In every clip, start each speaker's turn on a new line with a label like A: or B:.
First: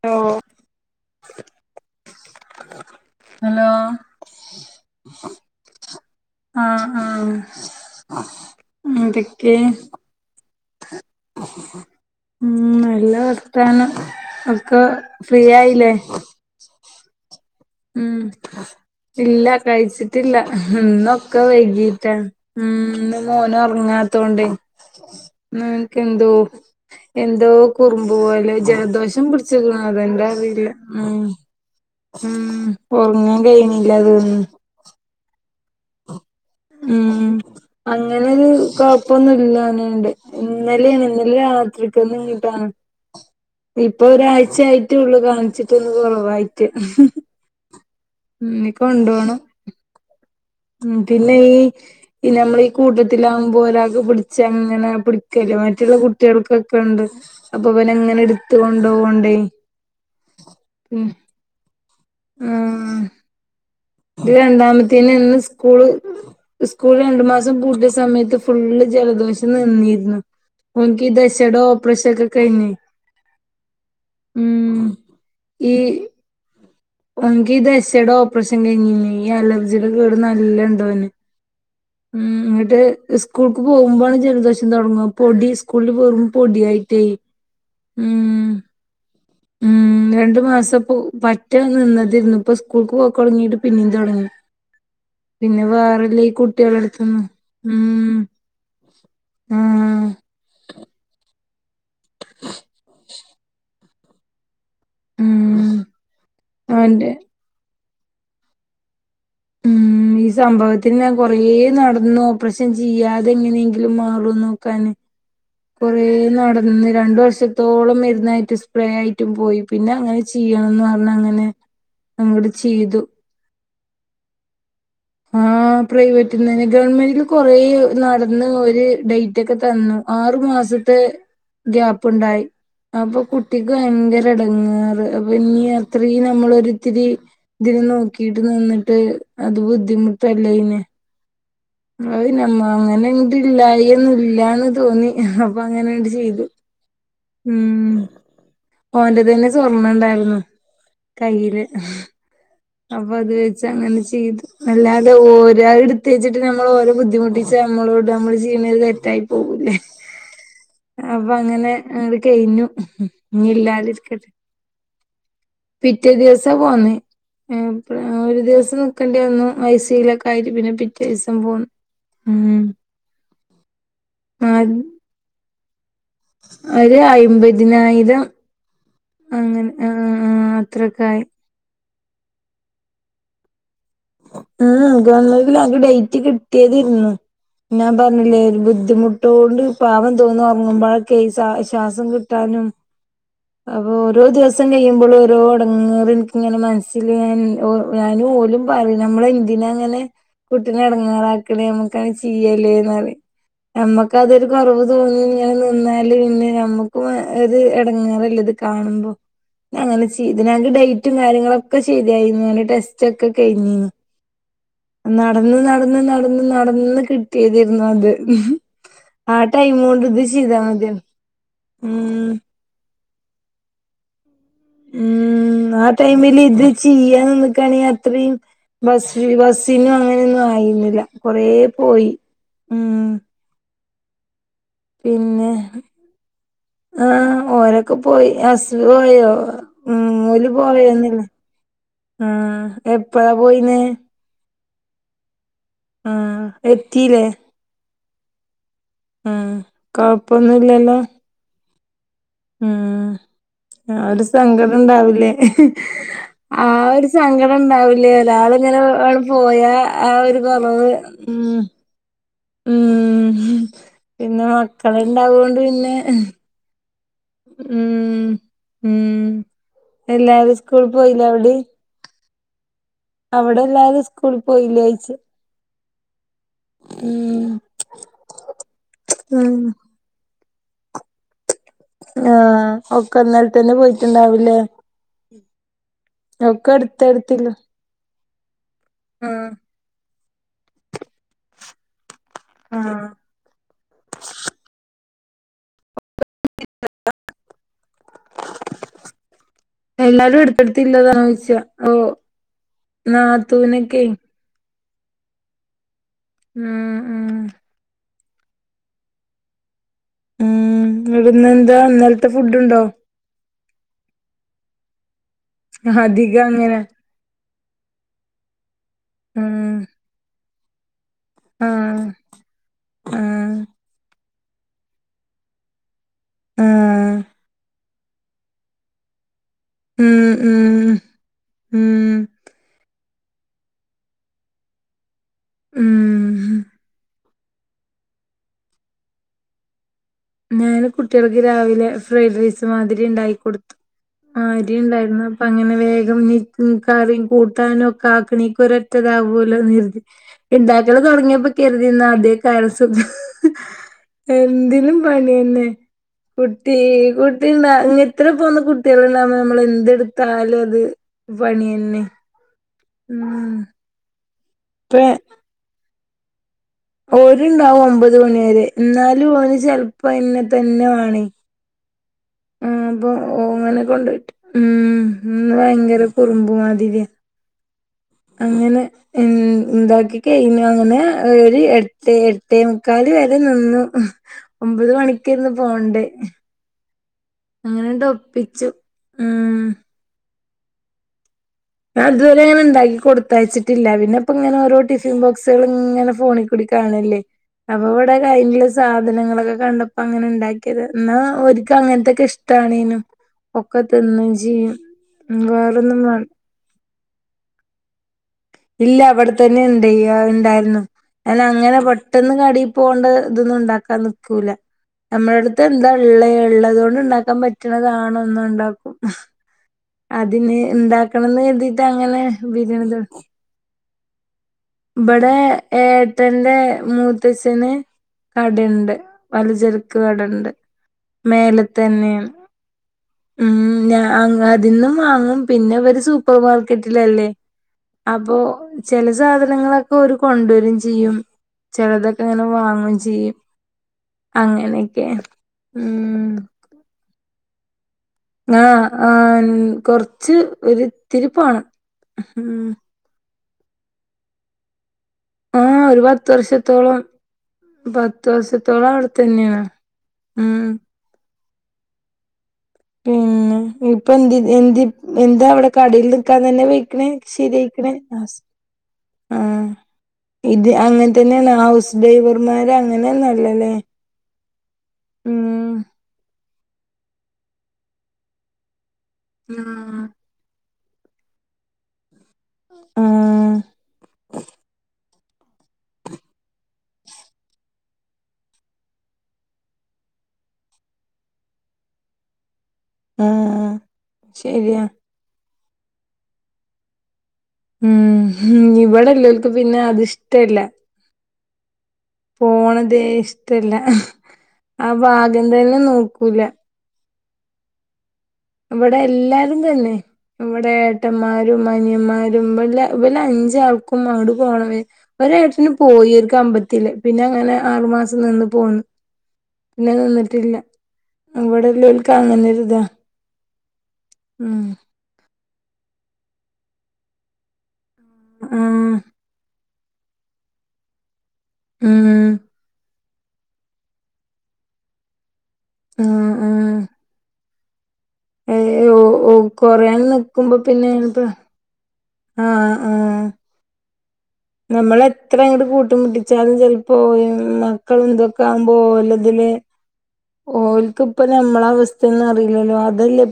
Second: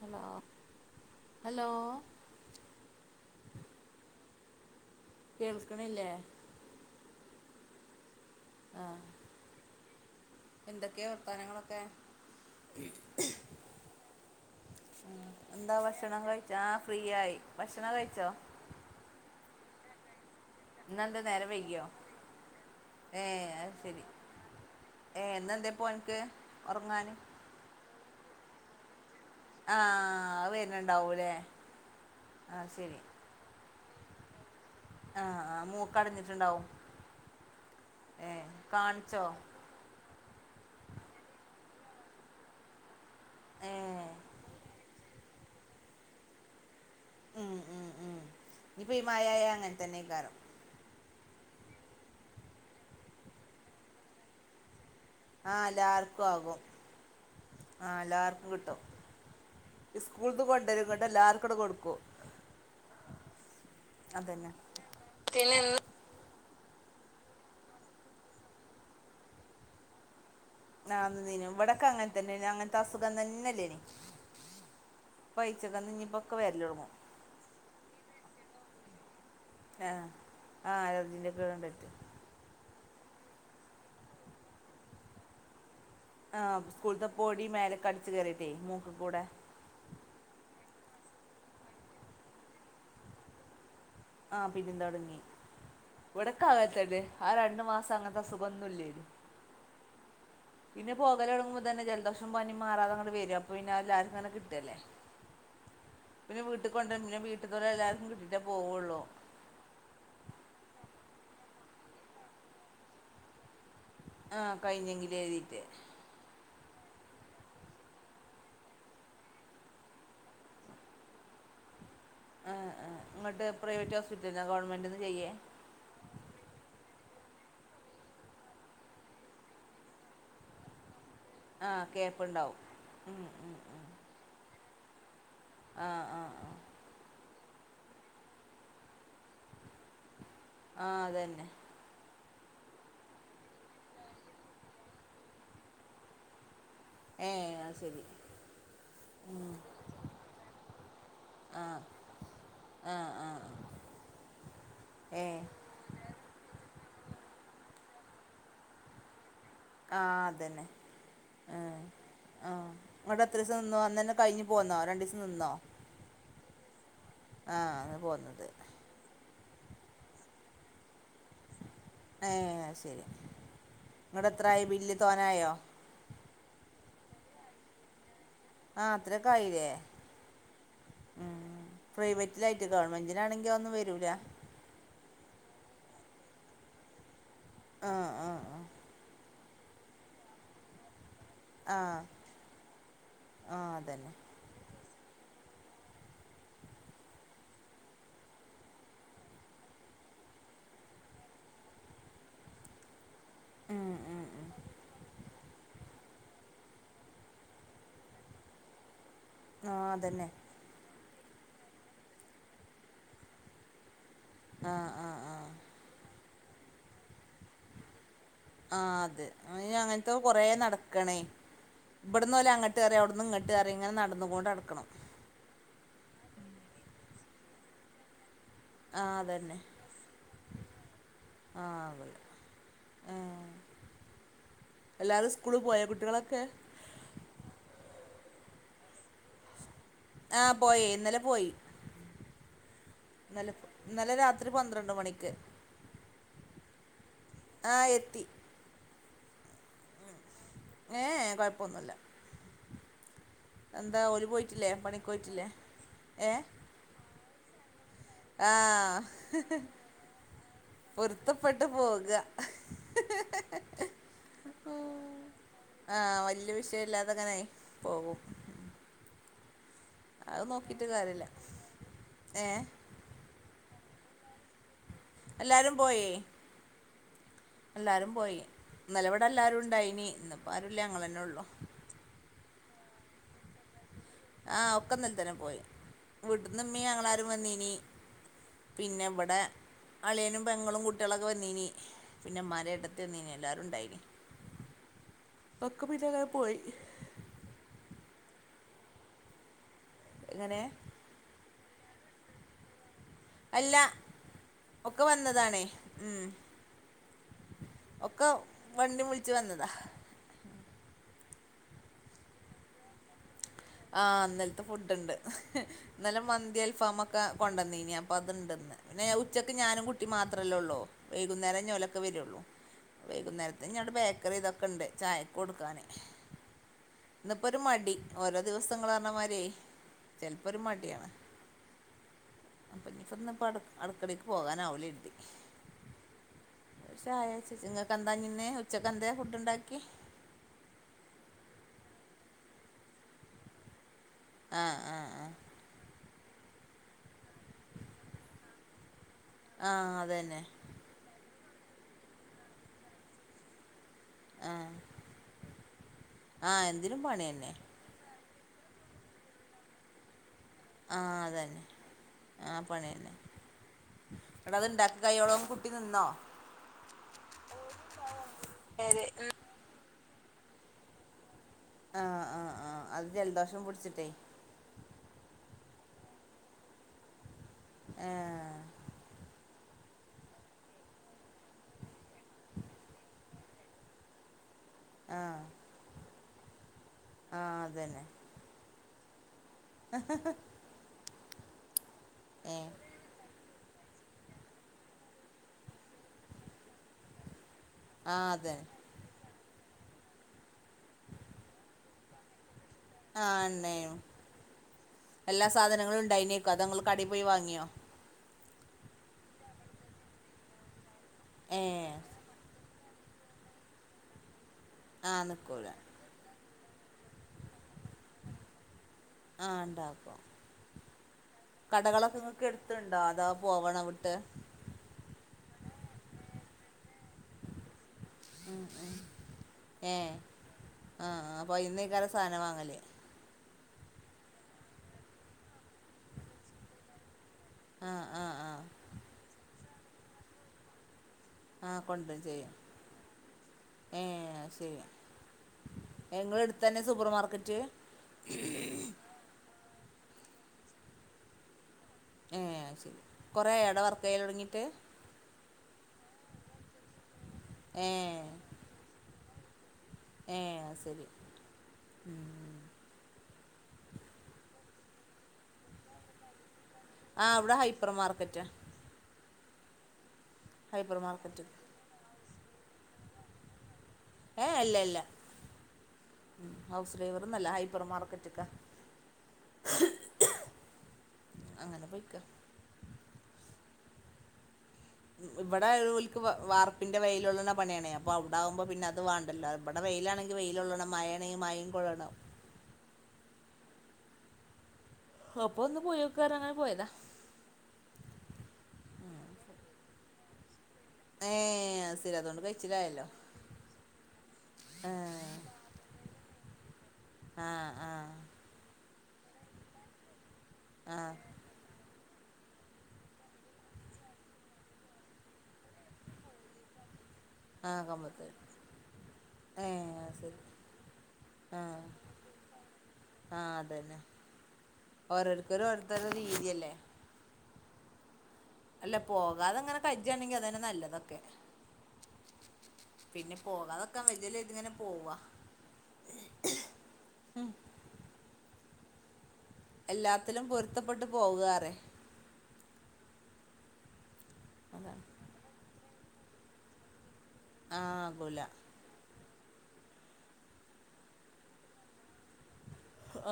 A: Hello hello
B: [unintelligible] hello
A: കേൾക്കണില്ലേ
B: ആഹ ആഹ
A: ആഹ്
B: ന്തൊക്കെ
A: എന്തൊക്കെയാ വർത്താനങ്ങളൊക്കെ
B: ഉം നല്ല വർത്താനം ഒക്ക ഫ്രീ ആയില്ലേ
A: ക്ഷണം കഴിച്ചാ ആഹ് ഫ്രീയായി
B: ഉം ഇല്ല കഴിച്ചി പറ്റില്ല
A: ഇന്നെന്താ
B: ഇന്നൊക്കെ
A: നേരം വൈകിയോ
B: വൈകീട്ട ഉം ഉന്ന്
A: ഏഹ്
B: മോന്
A: അത് ശരി
B: ഒറങ്ങാത്തോണ്ടെയ്
A: ഏഹ് ഇന്നെന്തേപ്പോ അനക്ക് ഉറങ്ങാന്
B: ഇന്നോൻക്കെന്തോ കുറുമ്പ് പോലെ ജലദോഷം പിടി
A: ആഹ്
B: [unintelligible]
A: അത്
B: വീഡിയോ
A: വരുന്നുണ്ടാവൂല്ലേ
B: ഉം
A: അത് ശരി
B: ഉറങ്ങാൻ കഴിണില്ല തോന്നണു
A: ആഹ് ആഹ് മൂ കടഞ്ഞിട്ടുണ്ടാവും
B: ഉം അങ്ങനെരു
A: കാണിച്ചോ
B: കൊഴപ്പൊന്നുല്ല ന്ന്‌ണ്ട് ഇന്നലെയാണ് ഇന്നലെ രാത്രിക്കന്ന് ഇങ്ങട്ടാണ് ഇപ്പൊ
A: ഏഹ്
B: ഒരാഴ്ചയായിട്ടേള്ളു കാണിച്ചിട്ടൊന്ന് കുറവായിട്ട്
A: ഉം ഉം ഉം ഇനിപ്പോ ഈ മായായ അങ്ങനെ തന്നെയ്ക്കാരം
B: ഉം പിന്നെ ഈ നമ്മളെ ഈ കൂട്ടത്തിലാകുമ്പോ ഒരാക്ക് പിടിച്ച അങ്ങനെ പിടി [unintelligible]
A: ആഹ്
B: മറ്റുള്ള
A: എല്ലാർക്കും ആകും
B: കുട്ടികൾക്കൊക്കെ ഉണ്ട് അപ്പൊ ഇവനെ
A: ആഹ്
B: എങ്ങനെ
A: എല്ലാർക്കും
B: എടുത്ത്
A: കിട്ടും
B: കൊണ്ടോവോണ്ടേയ്
A: സ്കൂൾന്ന് കൊണ്ടുവരും എന്നിട്ട് എല്ലാർക്കും അങ്ങട് കൊടുക്കും
B: ഊം ഇന്റെ
A: അതന്നെ
B: രണ്ടാമത്തേന് ഇന്ന് സ്കൂള് സ്കൂൾ രണ്ടു മാസം പൂട്ടിയ സമയത്ത് ഫുള്ള് ജലദോഷം നിന്നിരുന്നു ഓൻക്ക് ഈ
A: ആന്നീനു
B: ദശേടെ
A: ഇവിടൊക്കെ
B: ഓപ്പറേഷൻ
A: അങ്ങനെ
B: ഒക്കെ
A: തന്നെ
B: കയിഞ്ഞ്
A: അങ്ങനത്തെ അസുഖം തന്നെയല്ലേനി
B: ഉം ഈ
A: ക്കെ വരലൊടങ്ങും
B: ഓൻക്ക് ഈ ദശയുടെ ഓപ്പറേഷൻ കഴിഞ്ഞിനിം ഈ
A: ആ
B: അലർജിയുടെ കേട് നല്ല
A: ആ
B: ഉണ്ടോന്
A: [unintelligible]
B: ഉം എന്നിട്ട് സ്കൂൾക്ക് പോകുമ്പോണ് ജലദോഷം തുടങ്ങും പൊടി കൂള് പോ
A: ആ സ്കൂൾത്തെ പൊടി മേലെക്ക് അടിച്ചു കേറിയിട്ടേ മൂക്ക് കൂടെ
B: ഉം രണ്ടു മാസപ്പൊ പറ്റെ നിന്നതയിരുന്നു ഇപ്പൊ സ്കൂൾക്ക് പോക്ക് തുടങ്ങിട്ട് പിന്നീ തുടങ്ങി
A: ആ പിന്നേം തുടങ്ങി
B: പിന്നെ വേറെല്ല ഈ
A: ഇവിടൊക്കെ അങ്ങനത്തെന്നെ
B: കുട്ടികളെടുത്ത്ന്ന്
A: ആ രണ്ടു മാസം
B: ഉം
A: അങ്ങനത്തെ സുഖോന്നും ഇല്ലേയിരുന്നു
B: ആഹ്
A: പിന്നെ പോകല് തൊടങ്ങുമ്പോ തന്നെ ജലദോഷം പനും മാറാതെ ഇങ്ങട് വരും അപ്പൊ പിന്നെ എല്ലാർക്കും ഇങ്ങനെ കിട്ടല്ലേ
B: ഉം
A: പിന്നെ വീട്ടിൽ കൊണ്ട
B: അവന്റെ
A: പിന്നെ വീട്ട് തോൽക്ക് എല്ലാർക്കും കിട്ടിട്ടേ പോവള്ളു
B: ഉം ഈ സംഭവത്തിന് ഞാൻ കൊറേ നടന്നു ഓപ്പറേഷൻ ചെയ്യാതെ ഇങ്ങനെയ് ല് മാറോ
A: ആ
B: നോക്കാന്
A: കഴിഞ്ഞെങ്കിൽ എഴുതിയിട്ട്
B: കുറേ നടന്ന് രണ്ട് വർഷത്തോളം മരുന്നായിട്ടും സ്പ്രേ ആയിട്ടും പോയി പിന്നെ അങ്ങനെ ചെയ്യണന്ന് പറഞ് അങ്ങനെ അങ്ങട് ചെയ്തു
A: ന്നിട്ട് പ്രൈവറ്റ് ഹോസ്പിറ്റലിലോ ഗവൺമെന്റ്ന്ന് ചെയ്യേ
B: പ്രൈവറ്റന്ന്ന്നെ ഗവൺമെന്റിൽ കുറേ നടന്ന് ഒരു ഡൈറ്റ് ഒക്കെ തന്നു ആറു മാസത്തെ
A: ആ
B: ഗ്യാപ്പ് ഉണ്ടായി
A: കേപ്പുണ്ടാവും
B: അപ്പൊ
A: ഉം
B: കു
A: ഉം
B: ട്ടിക്ക്
A: ഉം
B: ഭയങ്കര എടങ്ങാറ് അപ്പഞ്ഞി
A: ആ ആ
B: അത്രയും
A: ആ
B: നമ്മളൊരിത്തിരി ഇതിനെ നോക്കിട്ട് നിന്നിട്ട് അത് ബുദ്ധിമുട്ടല്ലയ്ന്
A: ആ അതന്നെ
B: [unintelligible] അങ്ങനണ്ട് ഇല്ലായി ഒന്നും ഇല്ലന്ന് തോന്നി അപ്പ അങ്ങനണ്ട് ചെയ്തു
A: ഏ
B: ഉം
A: അത് ശരി
B: ഓന്റെ തന്നെ സ്വർണണ്ടായിരുന്നു
A: ആ
B: കയ്യില്
A: ആ
B: അപ്പൊ
A: ആ
B: അത് വെച്ച് അങ്ങനെ ചെയ്തു അല്ലാതെ
A: ഏ
B: ഓരാൾത് പ്രത്യേകി്ചിട്ട് നമ്മൾ ഓരോ ബുദ്ധിമുട്ടിച്ച് നമ്മളോട് നമ്മള് ചെയ്യ്ണത് തെറ്റായി പോകൂല്ലേ
A: ആ അതന്നെ ആ
B: അങ്ങട്
A: ആ
B: കഴിഞ്ഞു
A: ങ്ങട്ട്
B: ഇനി
A: എത്രിസം നിന്നു അന്നന്നെ
B: ഇല്ലാതിരിക്കട്ടെ
A: കഴിഞ് പോന്നോ രണ്ടീസം നിന്നോ
B: പിറ്റേ ദിവസാ പോന്നേ
A: ആ അന്ന്
B: ഒരു
A: പോന്നത്
B: ദിവസം നക്കണ്ടി വന്നു ഐസി ലൊക്കെ ആയിറ്റ് പിന്നെ പിറ്റേ ദിവസം പോന്നു
A: ഏ
B: ഉം
A: അത് ശരി ങ്ങണ്ട്
B: ആ
A: എത്രായി ബില്ല് തോനെ ആയോ
B: ഒരു അയിമ്പതിനായിരം
A: ആ അത്രയൊക്കെ ആയില്ലേ
B: അങ്ങനെ ആ അത്രൊക്ക ആയി.
A: ഉം പ്രൈവറ്റിലായിട്ട് കാണം ഗവൺമെൻറിനാണെങ്കി അതൊന്നും വരൂല്ല
B: ഉം ഗവൺമെന്റി എനക്ക് ഡേറ്റ് കിട്ടിയതിരുന്നു
A: ആ
B: ഞാൻ
A: ആ
B: പറഞ്ഞില്ലേ
A: ആ
B: ഒരു ബുദ്ധിമുട്ട് ട്ടോണ്ട് പാവം തോന്നുറങ്ങുമ്പോഴക് ഈ സാ
A: ആ
B: ശ്വാസം കിട്ടാനും
A: ആ
B: അപ്പോ
A: അതന്നെ
B: ഓരോ ദിവസ ദിവസം കഴിയുമ്പോൾ ഓരോ ടങ്ങേറ് ൻക്കിങ്ങനെ മനസ്സിൽ ഞാൻ ഞാനും ഓലും പറയും നമ്മളെന്തിനാ ങ്ങനെ കുട്ടിനെ ടങ്ങാറാക്കണേ നമ്മുക്കങ്ങനെ ചെയ്യല്ലേന്ന് റിം
A: ഉം
B: നമ്മക്ക്
A: ഉം
B: അതൊരു
A: ഉം
B: കുറവ് തോന്നി ങ്ങനെ നിന്നാല് പിന്നെ നമ്മക്ക് ക്കും ഒര് എടങ്ങേറല്ലേ ത് കാണുമ്പോ
A: ആ
B: അങ്ങനെ
A: അതന്നെ
B: ചെയ്ത് ഞങ്ങക്ക് ഡൈ റ്റും കാര്യങ്ങളൊക്കെ ചെയ്തായിരുന്നു ടെസ്റ്റ് ഒക്കെ കഴിഞീന്
A: ആഹ് ആഹ് ആഹ്
B: നടന്ന് നടന്ന് നടന്ന് നടന്ന് കിട്ടിയതിരുന്നു അത്
A: ആ അതെ
B: ആ
A: അ
B: ടൈം കൊണ്ട്
A: അങ്ങനത്തെ
B: ഇത്
A: കൊറ
B: ചെയ്താ മതിയാണ്
A: നടക്കണേ
B: ഉം
A: ഇവിടന്ന് ഓലെ അങ്ങട്ട് അങ്ങട്ടറി അവിടുന്ന്ങ്ങട്ട് റി ഇങ്ങനെ നടന്നു കൊണ്ട് അടക്കണം
B: ഉം ആ ടൈമിൽ ഇത് ചെയ്യൻ നിക്കാണ് അത്രയും
A: ആഹ്
B: ബസ്
A: അതന്നെ
B: ബസ്സിനും അങ്ങനെയൊന്നും ആയിന്നില്ല കൊറ
A: ആഹ്
B: പോയി
A: കൊല്ലം
B: ഉം
A: ആഹ് എല്ലാരും
B: പിന്നെ
A: സ്കൂള് പോയോ കുട്ടികളൊക്കെ
B: ആ ഓരൊക്കെ പോയി അസറ് പോയോ ഓല്
A: ആഹ് പോയി ഇന്നലെ
B: പോയരുന്നില്ലേ
A: പോയി
B: ആ എപ്പഴാ പോയിന്നേ
A: ത്രി പന്ത്രണ്ട് മണിക്ക്
B: ആ എത്തീല്ലേ
A: ആ എത്തി
B: ആ കൊഴപ്പൊന്നുംല്ലല്ലോ
A: ഏ കുഴപ്പൊന്നുല്ല
B: ഉം ആ ഒരു
A: ഓല് പോയിട്ടില്ലേ
B: സങ്കടം
A: പണിക്ക്
B: ണ്ടാവില്ലേ
A: പോയിട്ടില്ലേ ഏഹ്
B: ആ ഒരു സങ്കടം ഉണ്ടാവില്ല ഇല്ലേ ഒരാള് ഇങ്ങനെണ്ട്
A: ആഹ്
B: പോയാ ആ ഒരു കുറവ് ഉം
A: പൊരുത്തപ്പെട്ട് പോക
B: ഉം പിന്നെ മക്കള് ഇണ്ടാവോണ്ട് പിന്നെ
A: പിന്നെ പോകും
B: ഉം ഉം
A: അത്
B: എല്ലാരും സ്കൂള്
A: നോക്കിട്ട്
B: പോയ്ലെ
A: കാര്യല്ല
B: അവ്ടിം
A: ഏ
B: അവിടെ എല്ലാരും സ്കൂളി പോയില്ലേ [unintelligible]
A: എല്ലാരും പോയേ
B: ഉം
A: എല്ലാരും പോയി ഇന്നലവിടെ
B: ഉം
A: എല്ലാരും ഇണ്ടായിനി ഇന്നിപ്പ ആരുല്ലേ അങ്ങളന്നെ ഉള്ളു
B: ആ ഒക്കെന്നലത്തന്നെ പോയിട്ടുണ്ടാവില്ലേ
A: ആ ഒക്കെ ഇന്നലെ തന്നെ പോയി
B: ആ
A: വീട്ടിന്ന് ഇമ്മീം ഞങ്ങളാരും
B: ഒക്കട്ത്തട്ത്തില്ലേ
A: വന്നീനി പിന്നെ ഇവിടെ അളിയനും പെങ്ങളും കുട്ടികളൊക്കെ വന്നീനി പിന്നെ മ്മാന്റെ
B: ആ
A: ഏട്ടത്തി വന്നീന് എല്ലാരുണ്ടായിനി ഒക്ക പിന്നെല്ലാരും പോയി
B: എല്ലാരും
A: എങ്ങനെ
B: എടുത്തെടുത്തില്ല താമസിച്ചാ
A: അല്ല
B: നാത്തൂനൊക്കെ
A: ഒക്കെ വന്നതാണേ ഉം
B: ഉം ഉം
A: ഒക്കെ വണ്ടീം വിളിച്ചു വന്നതാ
B: ഉം ഇവിട്ന്ന് എന്താ ഇന്നൽത്തെ ഫുഡ്ണ്ടോ
A: ആഹ് ഇന്നൽത്തെ ഫുഡുണ്ട് ഇന്നലെ
B: അധികം
A: മന്തി
B: അങ്ങനെ
A: അൽഫാമൊക് ക്ക കൊണ്ടന്നേനി അപ്പൊ അത്ണ്ടന്ന് പിന്നെ ഉച്ചക്ക്
B: ഉം
A: ഞാനും കുട്ടീം മാത്രല്ലേ ഉള്ളൂ വൈകുന്നേരം ഇഞ്ഞോലൊക്കെ
B: ആഹ്
A: വരുള്ളൂ
B: ആഹ്
A: വൈകുന്നേരത്ത് ഞങ്ങളുടെ ബേക്കറി ഇതൊക് ക്കൊണ്ട് ചായക്ക് കൊടുക്കാനേ
B: ആഹ്
A: ഇന്നപ്പോ ഒരു മടി ഓരോ ദിവസങ്ങള് പറഞ്ഞമാര്യേ
B: ഉം
A: ചെലപ്പൊരു
B: ഉം
A: മടിയാണ്
B: ഉം
A: ഇന്ന് ഇപ്പോ അട അടക്കടക്ക് പോകാനാവില്ല എനിക്ക്
B: ഉം
A: പക്ഷേ ആയ [unintelligible] കന്താൻമുന്നെ ഉച്ചക്കെന്താ ഫുഡ് ഉണ്ടാക്കി
B: ഞാന് കുട്ടികൾക്ക് രാവിലെ ഫ്രൈഡ് റൈസ് മാതിരി ഇണ്ടായി കൊടുത്തു
A: ആഹ്
B: [unintelligible]
A: ആഹ്
B: ഉണ്ടായിരുന്നു അങ്ങനെ വേഗം നി നി കറിം കൂ ട്ടാനുമൊക്കെ ആക്കണേ എനിക്കൊരൊറ്റ ഇതാകൂലോ
A: ആഹ്
B: എന്ന്
A: ആഹ്
B: വിചാരിച്ച്
A: അതന്നെ
B: ഇണ്ടാ ക്കാൻ തൊടങ്ങിയപ്പോകരുതിന്ന ആദ്യക്കാരസുഖം
A: ആഹ്
B: എന്തിന് പണി തന്നെ
A: ആഹ്
B: കുട്ടീ
A: എന്തിനും പണി തന്നെ
B: കുട്ടീണ്ടാവന്നെ ഇത്ര പോന്ന കുട്ടികളുണ്ടാകുമ്പോ നമ്മൾ എന്തെടുത്താലും അത്
A: ആഹ് അതന്നെ
B: പണി തന്നെ
A: ആഹ് പണി തന്നെ ഇവിടത്
B: ഇപ്പ
A: ഇണ്ടാക്കി കയോളോം കുട്ടി നിന്നോ
B: ഓര്ണ്ടാവും ഒമ്പത് മണിവരെ
A: അതെ ഉം
B: എന്നാലും ഓന് ചെലപ്പോ എന്നെ തന്നെ വേണേ
A: ആഹ് ആഹ്
B: ആഹ്
A: അത്
B: അതു
A: ജലദോഷം
B: ഓങ്ങനെ
A: പിടിച്ചിട്ടേ
B: കൊണ്ടോയിട്ട് ഉം ഇന്ന് ഭയങ്കര കുറുമ്പ് മാതിരി
A: ആഹ്
B: അങ്ങനെ ഉം ഉണ്ടാക്കി കഴിഞ്ഞു അങ്ങനെ ഒരു എട്ട് എട്ടേ മുക്കാലുവരെ നിന്നു ഒമ്പത് മണിക്കാ
A: ആഹ്
B: ഇന്ന് പോണ്ടേ
A: ആഹ്
B: അങ്ങനെണ്ട്
A: അതന്നെ
B: ഒപ്പിച്ചു ഉം ഞാൻ അതുവരെ അങ്ങനെ
A: ഏഹ്
B: ഉണ്ടാക്കി കൊടുത്തയച്ചിട്ടില്ല പിന്നെ ഇപ്പ ഇങ്ങനെ ഓരോ ടിഫിൻ ബോക്സുകളിങ്ങനെ ഫോണിക്കൂടി കാണൂല്ലേ അപ്പ ഇവിടെ
A: ആഹ്
B: കഴിഞ്ഞ
A: അതന്നെ
B: ദിവസ സാധനങ്ങളൊക്കെ കണ്ടപ്പോ അങ്ങനെ ഉണ്ടാക്കിയത് എന്നാ ഓരിക്കും അങ്ങനത്തൊക്കെ ഇഷ്ടാണേനും
A: ആഹ്
B: ഒക്കെ
A: ഉണ്ടായിനു
B: തിന്നേം ചെയ്യും വേറൊന്നും വേണ്
A: ക്കതെങ്ങള് കടേ പോയി വാങ്ങിയോ
B: ഇല്ല ഇവിടെത്തന്നെ ഇണ്ട് ഇണ്ടായിരുന്നു ഞാൻ അങ്ങനെ
A: ഏഹ്
B: പെട്ടെന്ന് കടേ പോണ്ട ഇതൊന്നും ഉണ്ടാക്കാൻ നിക്കൂല
A: ആഹ്
B: നമ്മടെടുത്ത്
A: നിക്കൂല
B: എന്താ ള്ളേ ഉള്ളത് കൊണ്ട് ഉണ്ടാക്കാൻ പറ്റണതാണൊന്നുണ്ടാക്കും
A: ആഹ് ഉണ്ടാവും
B: അതിന് ഉണ്ടാക്കണംന്ന് കരുതിട്ട്
A: കടകളൊക്കെ
B: അങ്ങനെ
A: ഇങ്ങക്ക്
B: ബിരിയാണി
A: എടുത്തുണ്ടോ അതാ പോവണോ വിട്ട്
B: ഇബടെ ഏട്ടൻ്റെ മൂത്തഛന് കടണ്ട് പലചെരക്ക്
A: ഏഹ്
B: കടണ്ട്
A: ആഹ് അപ്പം അയ്ന്നേക്കാരം സാധനം വാങ്ങല്
B: ഉം ഞ അതിന്നും വാങ്ങും പിന്നെ അവര് സൂപ്പർ മാർക്കറ്റിലല്ലേ
A: ആഹ് ആഹ്
B: അപ്പൊ
A: ആഹ്
B: ചെല സാധനങ്ങളൊക്കെ ഓര് കൊണ്ടുവരേം ചെയ്യും
A: ആഹ് കൊണ്ടുവരും
B: ചെലതൊക്കെങ്ങനെ
A: ചെയ്യും
B: വാങ്ങും ചെയ്യും. അങ്ങനെക്കെണ് ഉം.
A: എ ങ്ങളട്ത്തന്നെ സൂപ്പർ മാർക്കറ്റ്.
B: ആഹ് ആഹ് ൻ കൊർച്ച് ഒരുത്തിരി പോണം.
A: ഏഹ്
B: ഉം
A: അഹ് ശരി കൊറേയൊ അടെ വർക്കയ്യലൊട്ങ്ങിട്ട്.
B: ആഹ് ഒരുപാട്. ത്ത് വർഷത്തോളം
A: ഏ
B: പത്ത് വർഷത്തോളം അവിടെത്തന്നെയാ
A: ഏ
B: ഉം.
A: അത് ശരി ഉം.
B: പിന്നെ ഇപ്പന്തി എന്തി എന്താ അവിടെ കടീല് നിക്കാൻ തന്നെ വെ ക്ക്ണെ
A: ആ ഇവിടെ ഹൈപ്പർ
B: ശിര്യയ്ക്ക്ണെ നാസ്
A: മാർക്കറ്റാ
B: ആഹ് ഇത്
A: ഹൈപ്പർ മാർക്കറ്റ്
B: അങ്ങൻതന്നെണ് ഹൗസ്. ഡ്രൈവർമാര് അങ്ങനെന്നു അല്ല ലേ.
A: ഏ അല്ല ല്ല ഹൗസ് ഡ്രൈവറൊന്നല്ല ഹൈപ്പർ മാർക്കറ്റ്ക്ക.
B: ഉം.
A: അങ്ങന പൊയ്ക്ക.
B: ആഹ്.
A: ഇവടെ വൽക്ക് വ വാർപ്പിന്റെ വെയിലൊള്ള്ണ പണ്യാണേ അപ്പൊ അവ്ടാവുമ്പോ പിന്നെ അത് വാണ്ടല്ലോ അ വടെ വെയിലാണെങ്കി വെയിലൊള്ളണം മയേണെങ്കി മയിം കൊള്ളണം.
B: ആഹ് ശരിയാ.
A: അപ്പൊ ഒന്ന് പോയോക്കാർഞ്ഞ് അങ്ങനെ പോയതാ.
B: ഉം ഹും ഇവിടെല്ലോൽക്ക് പിന്നെ അതിഷ്ടെല്ല.
A: ഏഹ് അഹ് സ്
B: പോണതെ ഇഷ്ടല്ല ആ
A: ഏ
B: ഭാഗം തന്നെ നോക്കൂല.
A: ആഹ് ആഹ്.
B: ഇവടെ എല്ലാരും തന്നെ ഇവടെ
A: ആ
B: ഏട്ടന്മാർ. രും അനിയന്മാരും ഇവല ഇവലഞ്ചാൾക്കും അങ്ങട്ട് പോണത്. ഒരേട്ടന് പോയി ഒര് ക്കമ്പത്തില് പിന്നങ്ങനെ
A: ആ
B: ആറു മാസം
A: കമ്പത്ത്
B: നിന്ന് പോന്ന്.
A: ഏഹ്
B: പിന്നെ
A: അത് ശരി
B: നിന്നിട്ടില്ല
A: ആഹ്
B: ഇവടെല്ലോൽക് അങ്ങനെര് താ.
A: ആഹ് അതന്നെ.
B: ഉം.
A: ഓരോര്ത്തെര് ഓരോത്തരെ രീത്യല്ലെ.
B: ആഹ്.
A: അല്ല പോകാതങ്ങനെ കജ്ജാണെങ്കി അതെന്നെ നല്ലതൊക്കെ.
B: ഉം.
A: പിന്നെ പോകാതക്കാൻ വജ്ജല്ലോര്തിങ്ങനെ പോവ.
B: ആഹ് ആഹ്. ഏ ഓ ഓ കൊറയാൻ നിക്കുമ്പ പിന്നെ ത്പ്പ.
A: പറി.
B: ആഹ് ആഹ്.
A: അതാണ്
B: നമ്മളെത്രങ്ങട്ട് കൂട്ടി മുട്ടിച്ചാലും ചെൽപ്പോ
A: ആഹ്
B: മക്കളും
A: ആകൂല
B: തൊക്കെ ആകുമ് മ്പോ ഓലതില് ഓൽക്ക്പ്പ നമ്മള അവസ് തെന്നറിലല്ലോ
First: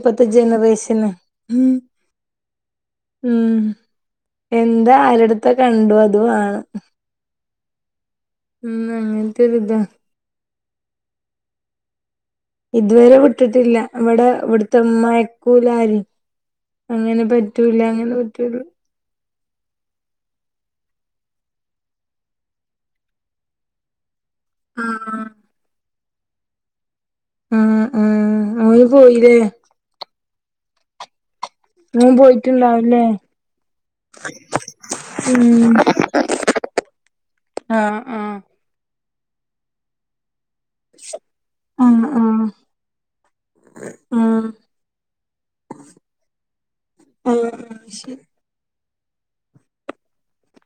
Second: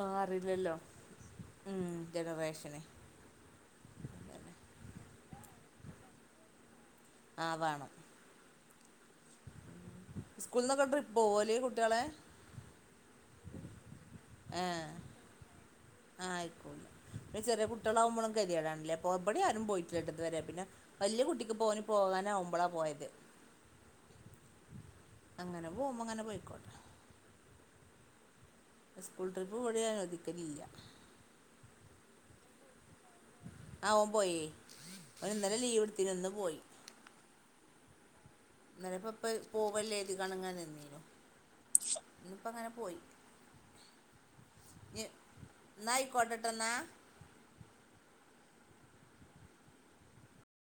A: ആഹ് അറിയില്ലല്ലോ
B: ജനറേഷന്.
A: ഉം ജനറേഷന്
B: ഉം എന്താ ആരെട്ത്ത കണ്ടു അതുവാണം.
A: ആഹ് വാണം.
B: ഉം ന്നും എൻക്കൊരുതാ.
A: സ്കൂള് നിന്നൊക്കെ ട്രിപ്പ് പോവല് കുട്ട്യളെ
B: ഇതുവരെ വിട്ടിട്ടില്ല ഇവിടെ ഇവിടുത്തെ
A: ഏഹ്
B: ഉമ്മാ അയക്കൂലാരേം
A: ആഹ് ആയക്കൂല ഈ ചെറിയ കുട്ടികളാവുമ്പോളും
B: പറ്റൂല
A: ഗതികേടാണ് ല്ലേ പോ ഇവിടേം ആരും പോയിട്ടില്ല ഇതു വരെ പിന്നെ വല്യ കുട്ടിക്ക് ഇപ്പ ഓന് പോകാനാവുമ്പളാ പോയത്
B: ആഹ്
A: അങ്ങനെ പോവുമ്പോ അങ്ങനെ പോയ്ക്കോട്ടെ
B: ആഹ് ആഹ് ഓന്
A: സ്കൂൾ
B: പോയില്ലേ
A: ട്രിപ്പ് ഇവിടേം അനുവദിക്കലില്ല
B: മോൻ പോയിട്ടുണ്ടാവും ല്ലേ
A: ആഹ് ഓൻ പോയി ഓൻ ഇന്നലെ
B: ഉം
A: ലീവ് എടുത്തിന് ഇന്ന് പോയി
B: ആഹ് ആഹ്
A: ഇന്നെലെ പ്പ ഇപ്പ പോവല്ലേന്ന് [unintelligible] അങ്ങനെ നിന്ന്
B: ആഹ്
A: ഇന്ന്പ്പൊ
B: ആഹ്
A: അങ്ങനെ പോയി.
B: ആഹ്
A: ഞ്ഞ് എന്നാ ആയിക്കോട്ടേട്ടെ എന്നാ
B: ആഹ് ആഹ് ശരി